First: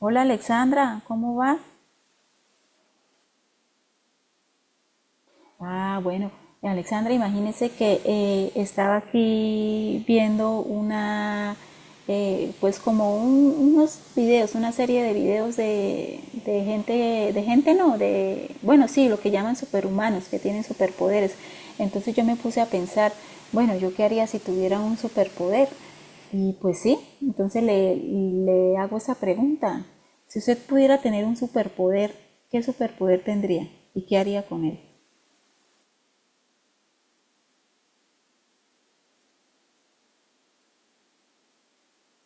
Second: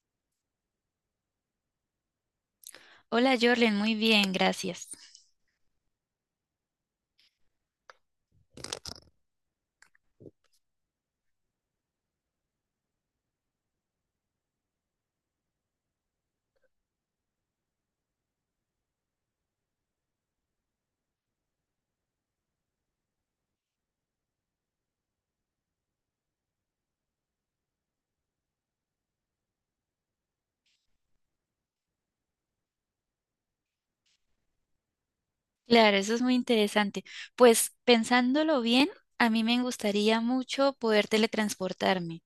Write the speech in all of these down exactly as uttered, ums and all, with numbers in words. Hola Alexandra, ¿cómo va? Hola Jorlen, muy bien, gracias. Ah, bueno, Alexandra, imagínese que eh, estaba aquí viendo una, eh, pues como un- unos videos, una serie de videos de, de gente, de gente no, de, bueno, sí, lo que llaman superhumanos, que tienen superpoderes. Entonces yo me puse a pensar, bueno, ¿yo qué haría si tuviera un superpoder? Y pues sí, entonces le, le hago esa pregunta. Si usted pudiera tener un superpoder, ¿qué superpoder tendría y qué haría con él? Claro, eso es muy interesante. Pues pensándolo bien, a mí me gustaría mucho poder teletransportarme,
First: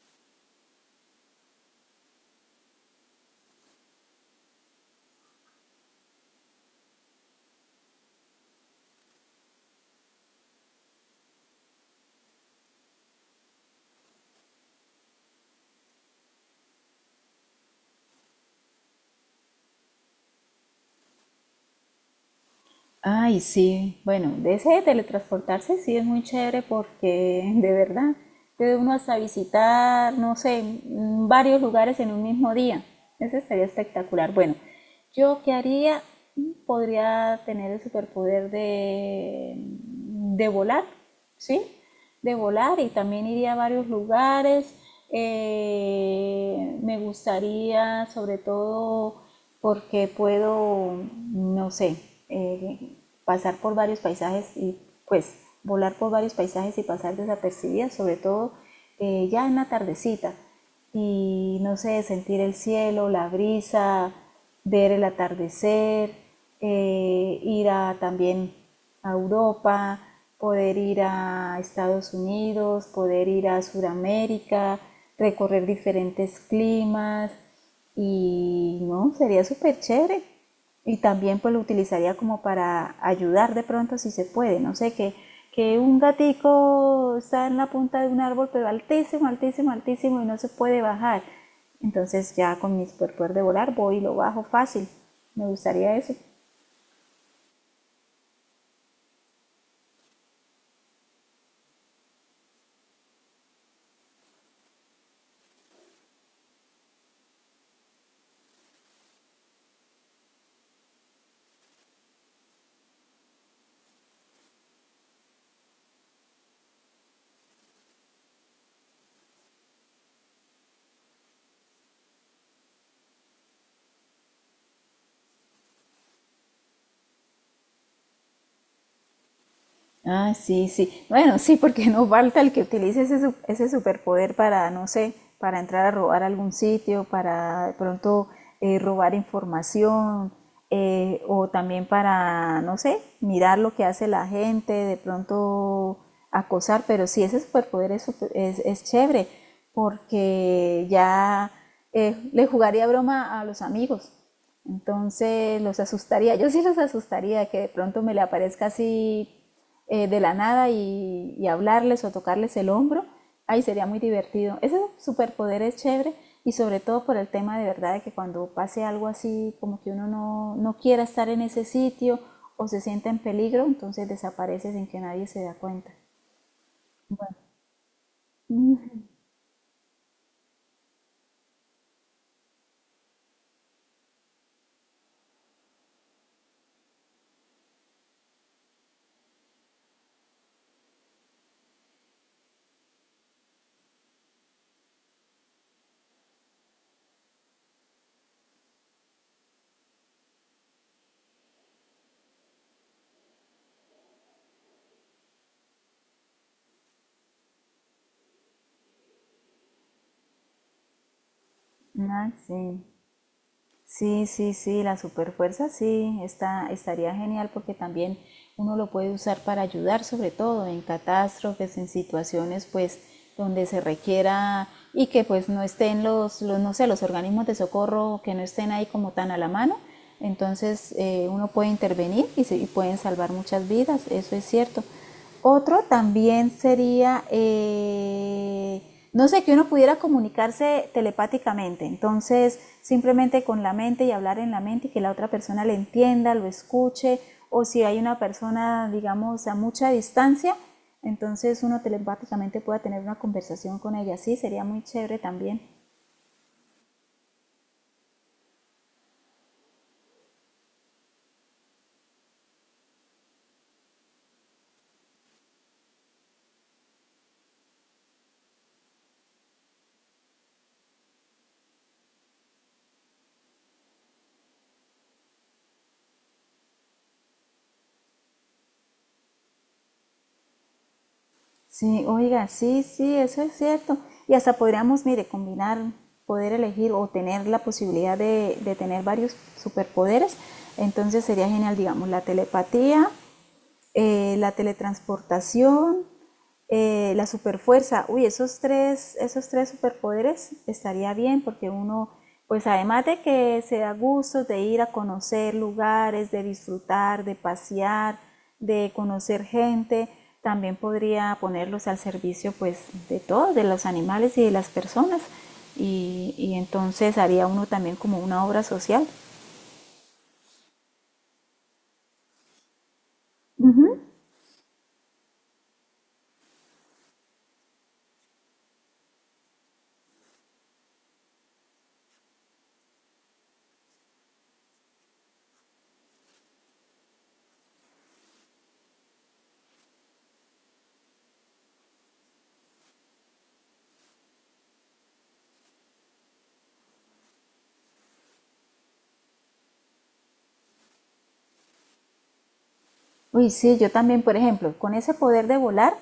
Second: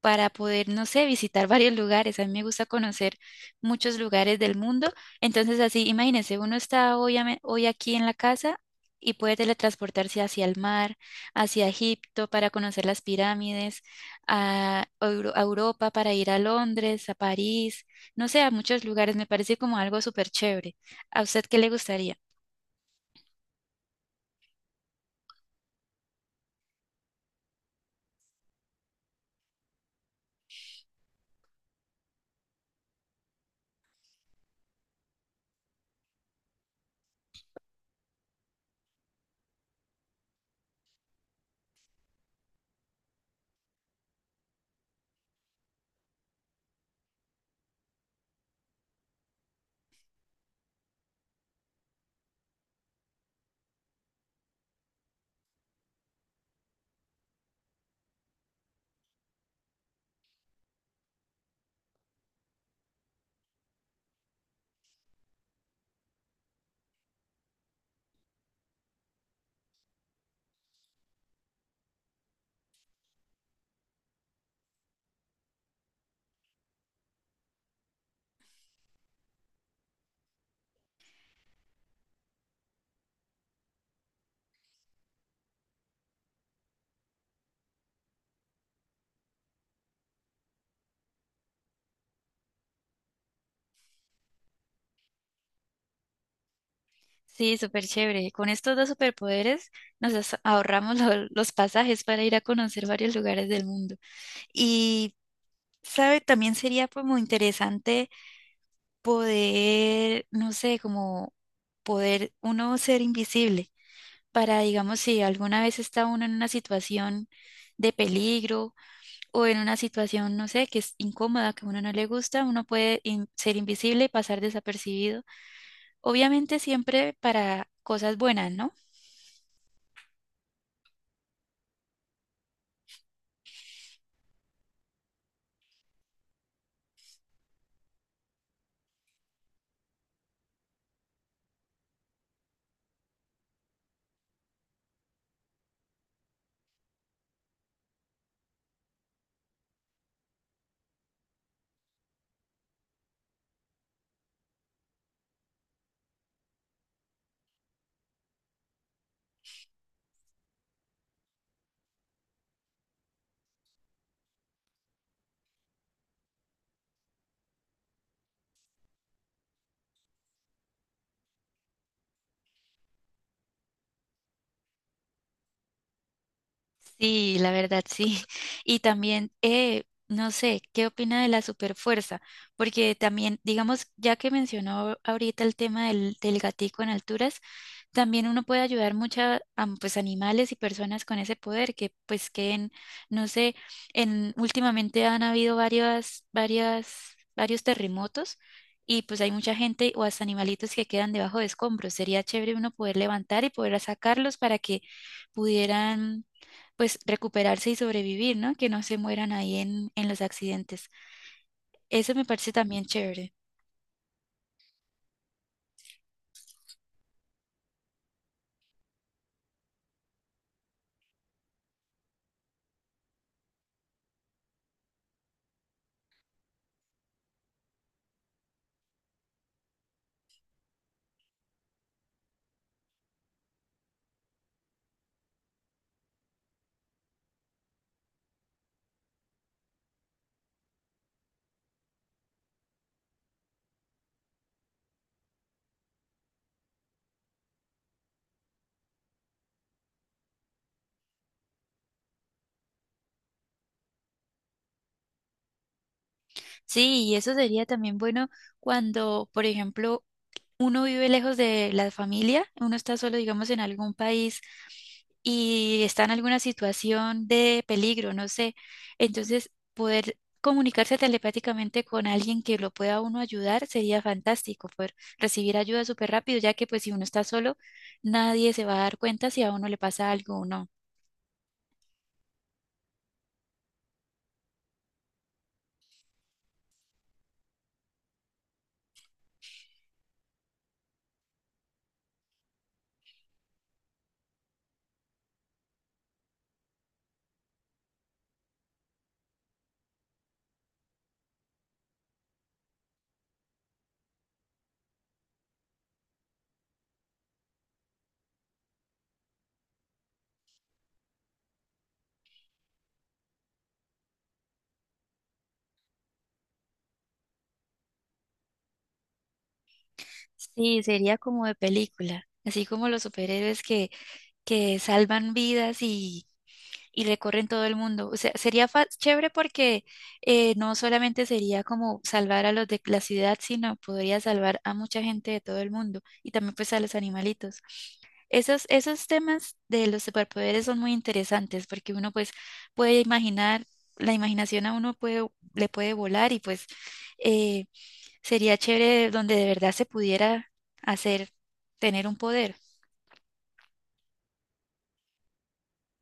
para poder, no sé, visitar varios lugares. A mí me gusta conocer muchos lugares del mundo. Entonces, así, imagínense, uno está hoy, ame- hoy aquí en la casa y puede teletransportarse hacia el mar, hacia Egipto para conocer las pirámides, a, Euro- a Europa para ir a Londres, a París, no sé, a muchos lugares. Me parece como algo súper chévere. ¿A usted qué le gustaría? Ay, sí, bueno, de ese de teletransportarse sí es muy chévere porque de verdad puede uno hasta visitar, no sé, mm, varios lugares en un mismo día. Ese estaría espectacular. Bueno, yo qué haría. Mm, podría tener el superpoder de, de volar, ¿sí? De volar y también iría a varios lugares. Eh, me gustaría, sobre todo, porque puedo, no sé, eh, pasar por varios paisajes y pues volar por varios paisajes y pasar desapercibida, sobre todo eh, ya en la tardecita y no sé, sentir el cielo, la brisa, ver el atardecer, eh, ir a, también a Europa, poder ir a Estados Unidos, poder ir a Sudamérica, recorrer diferentes climas y no, sería súper chévere. Y también pues lo utilizaría como para ayudar de pronto si se puede. No sé, que, que un gatico está en la punta de un árbol, pero altísimo, altísimo, altísimo y no se puede bajar. Entonces ya con mi superpoder de volar voy y lo bajo fácil. Me gustaría eso. Sí, súper chévere. Con estos dos superpoderes nos as- ahorramos lo- los pasajes para ir a conocer varios lugares del mundo. Y, ¿sabe? También sería como interesante poder, no sé, como poder uno ser invisible para, digamos, si alguna vez está uno en una situación de peligro o en una situación, no sé, que es incómoda, que a uno no le gusta, uno puede in- ser invisible y pasar desapercibido. Obviamente siempre para cosas buenas, ¿no? Ah, sí, sí. Bueno, sí, porque no falta el que utilice ese, su- ese superpoder para, no sé, para entrar a robar a algún sitio, para de pronto eh, robar información, eh, o también para, no sé, mirar lo que hace la gente, de pronto acosar, pero sí, ese superpoder es, super- es, es chévere, porque ya eh, le jugaría broma a los amigos. Entonces los asustaría, yo sí los asustaría, que de pronto me le aparezca así eh, de la nada y, y hablarles o tocarles el hombro, ahí sería muy divertido. Ese superpoder es chévere y sobre todo por el tema de verdad de que cuando pase algo así, como que uno no, no quiera estar en ese sitio o se sienta en peligro, entonces desaparece sin que nadie se da cuenta. Bueno, Sí, la verdad sí. Y también, eh, no sé, ¿qué opina de la superfuerza? Porque también, digamos, ya que mencionó ahorita el tema del, del gatico en alturas, también uno puede ayudar mucho a, am- pues, animales y personas con ese poder que, pues, que no sé, en, últimamente han habido varias, varias, varios terremotos y pues hay mucha gente o hasta animalitos que quedan debajo de escombros. Sería chévere uno poder levantar y poder sacarlos para que pudieran pues recuperarse y sobrevivir, ¿no? Que no se mueran ahí en, en los accidentes. Eso me ah, parece sí. también chévere. Sí, sí, sí, la superfuerza sí, está, estaría genial porque también uno lo puede usar para ayudar, sobre todo en catástrofes, en situaciones pues donde se requiera y que pues no estén los, los no sé, los organismos de socorro que no estén ahí como tan a la mano. Entonces eh, uno puede intervenir y, se, y pueden salvar muchas vidas, eso es cierto. Otro también sería, eh, no sé, que uno pudiera comunicarse telepáticamente, entonces simplemente con la mente y hablar en la mente y que la otra persona le entienda, lo escuche, o si hay una persona, digamos, a mucha distancia, entonces uno telepáticamente pueda tener una conversación con ella, sí, sería muy chévere también. Sí, y eso sería también bueno cuando, por ejemplo, uno vive lejos de la familia, uno está solo, digamos, en algún país y está en alguna situación de peligro, no sé. Entonces, poder comunicarse telepáticamente con alguien que lo pueda uno ayudar sería fantástico, poder recibir ayuda súper rápido, ya que pues si uno está solo, nadie se va a dar cuenta si a uno le pasa algo o no. Sí, oiga, sí, sí, eso es cierto. Y hasta podríamos, mire, combinar, poder elegir o tener la posibilidad de, de tener varios superpoderes. Entonces sería genial, digamos, la telepatía, eh, la teletransportación, eh, la superfuerza. Uy, esos tres, esos tres superpoderes estaría bien porque uno, pues además de que se da gusto de ir a conocer lugares, de disfrutar, de pasear, de conocer gente, también podría ponerlos al servicio pues de todos, de los animales y de las personas. Y, y entonces haría uno también como una obra social. Sí, sería como de película, así como los superhéroes que, que salvan vidas y, y recorren todo el mundo. O sea, sería fa- chévere porque eh, no solamente sería como salvar a los de la ciudad, sino podría salvar a mucha gente de todo el mundo y también pues a los animalitos. Esos, esos temas de los superpoderes son muy interesantes porque uno pues puede imaginar, la imaginación a uno puede, le puede volar y pues... eh, sería chévere donde de verdad se pudiera hacer, tener un poder. Uy, sí, yo también, por ejemplo, con ese poder de volar,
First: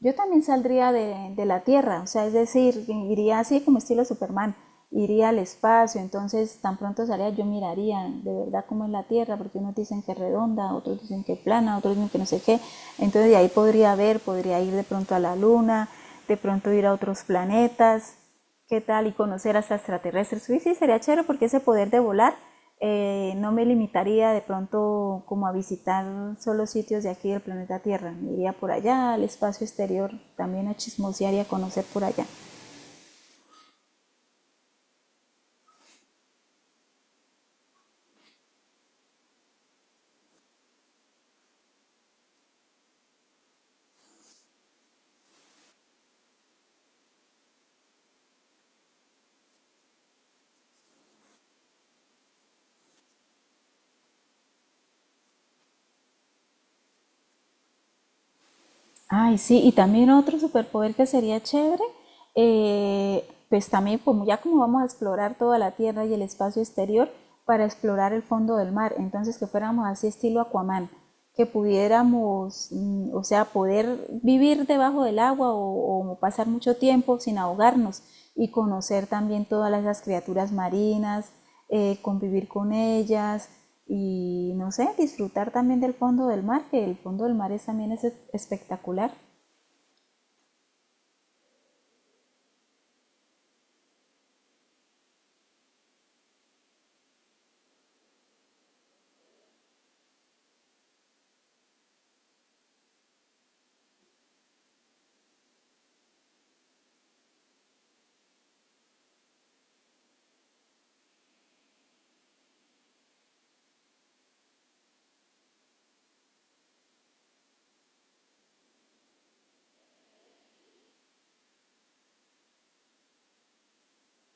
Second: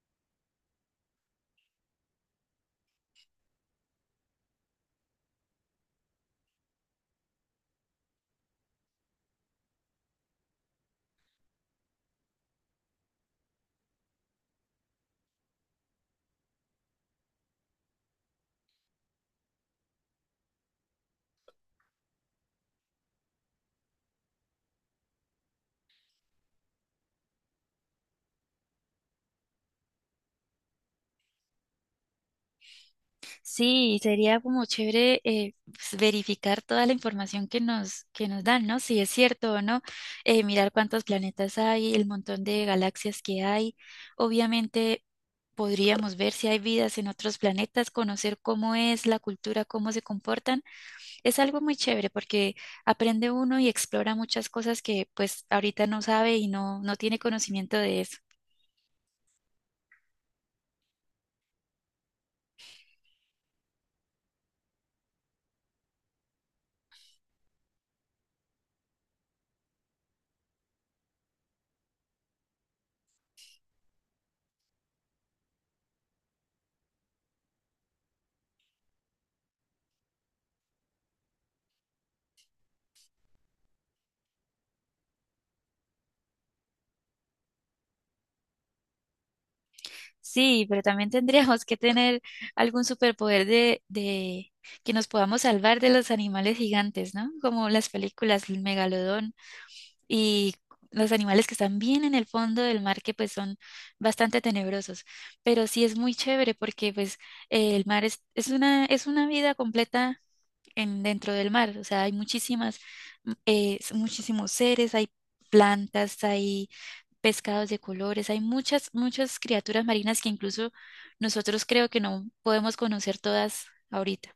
yo también saldría de, de la Tierra, o sea, es decir, iría así como estilo Superman, iría al espacio, entonces tan pronto salía yo miraría de verdad cómo es la Tierra, porque unos dicen que es redonda, otros dicen que es plana, otros dicen que no sé qué, entonces de ahí podría ver, podría ir de pronto a la Luna, de pronto ir a otros planetas, qué tal y conocer hasta extraterrestres. Sí, sí, sería chévere porque ese poder de volar eh, no me limitaría de pronto como a visitar solo sitios de aquí del planeta Tierra. Me iría por allá, al espacio exterior, también a chismosear y a conocer por allá. Sí, sería como chévere eh, pues, verificar toda la información que nos, que nos dan, ¿no? Si es cierto o no, eh, mirar cuántos planetas hay, el montón de galaxias que hay. Obviamente podríamos ver si hay vidas en otros planetas, conocer cómo es la cultura, cómo se comportan. Es algo muy chévere porque aprende uno y explora muchas cosas que pues ahorita no sabe y no, no tiene conocimiento de eso. Ay, sí, y también otro superpoder que sería chévere, eh, pues también como ya como vamos a explorar toda la tierra y el espacio exterior para explorar el fondo del mar, entonces que fuéramos así estilo Aquaman, que pudiéramos, mm, o sea, poder vivir debajo del agua o, o pasar mucho tiempo sin ahogarnos y conocer también todas esas criaturas marinas, eh, convivir con ellas y no sé, disfrutar también del fondo del mar, que el fondo del mar es, también es espectacular. Sí, pero también tendríamos que tener algún superpoder de, de que nos podamos salvar de los animales gigantes, ¿no? Como las películas, el megalodón y los animales que están bien en el fondo del mar, que pues son bastante tenebrosos. Pero sí es muy chévere porque pues eh, el mar es, es una, es una vida completa en, dentro del mar. O sea, hay muchísimas, mm, eh, s- muchísimos seres, hay plantas, hay pescados de colores, hay muchas, muchas criaturas marinas que incluso nosotros creo que no podemos conocer todas ahorita.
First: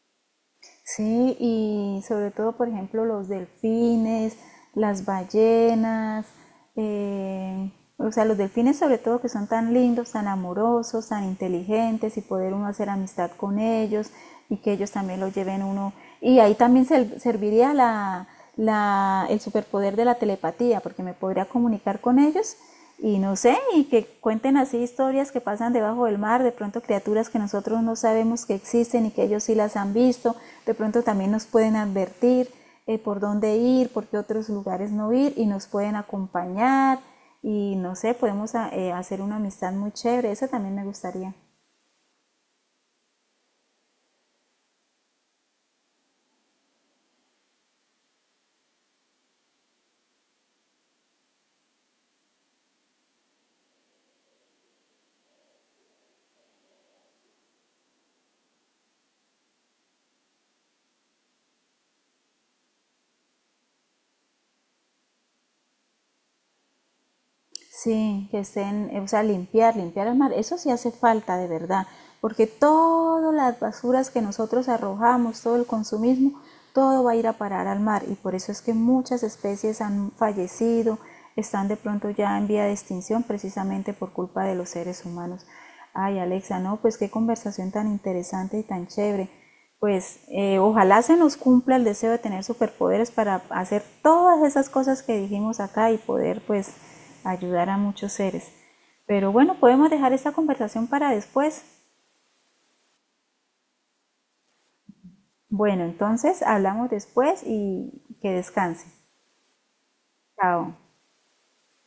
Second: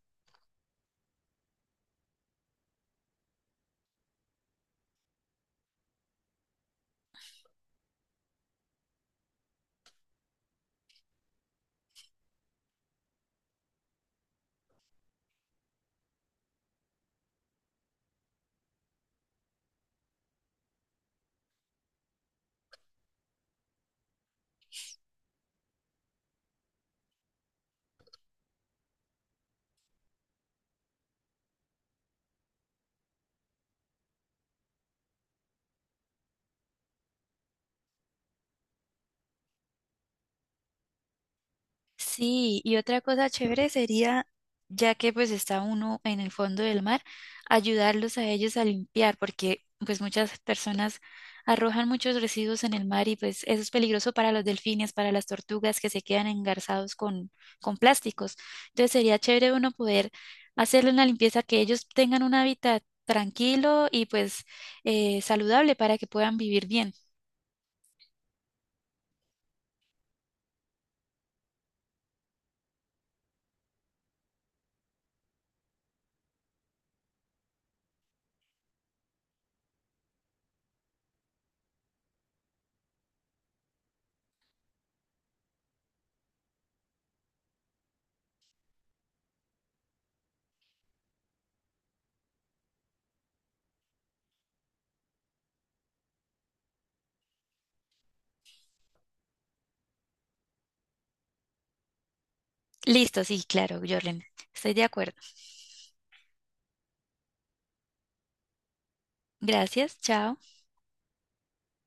Sí, y sobre todo, por ejemplo, los delfines, las ballenas, eh, o sea, los delfines sobre todo que son tan lindos, tan amorosos, tan inteligentes y poder uno hacer amistad con ellos y que ellos también lo lleven uno. Y ahí también se- serviría la, la- el superpoder de la telepatía, porque me podría comunicar con ellos y no sé, y que cuenten así historias que pasan debajo del mar, de pronto criaturas que nosotros no sabemos que existen y que ellos sí las han visto, de pronto también nos pueden advertir eh, por dónde ir, por qué otros lugares no ir y nos pueden acompañar y no sé, podemos ah, eh, hacer una amistad muy chévere, eso también me gustaría. Sí, y otra cosa chévere sería, ya que pues está uno en el fondo del mar, ayudarlos a ellos a limpiar, porque pues muchas personas arrojan muchos residuos en el mar y pues eso es peligroso para los delfines, para las tortugas que se quedan engarzados con, con plásticos. Entonces sería chévere uno poder hacerle una limpieza, que ellos tengan un hábitat tranquilo y pues eh, saludable para que puedan vivir bien. Sí, que estén, eh, o sea, limpiar, limpiar el mar, eso sí hace falta de verdad, porque todas las basuras que nosotros arrojamos, todo el consumismo, todo va a ir a parar al mar y por eso es que muchas especies han fallecido, están de pronto ya en vía de extinción precisamente por culpa de los seres humanos. Ay, Alexa, no, pues qué conversación tan interesante y tan chévere. Pues eh, ojalá se nos cumpla el deseo de tener superpoderes para hacer todas esas cosas que dijimos acá y poder pues ayudar a muchos seres. Pero bueno, podemos dejar esta conversación para después. Listo, sí, claro, Jorlen, estoy de acuerdo. Bueno, entonces hablamos después y que descanse. Gracias, chao. Chao.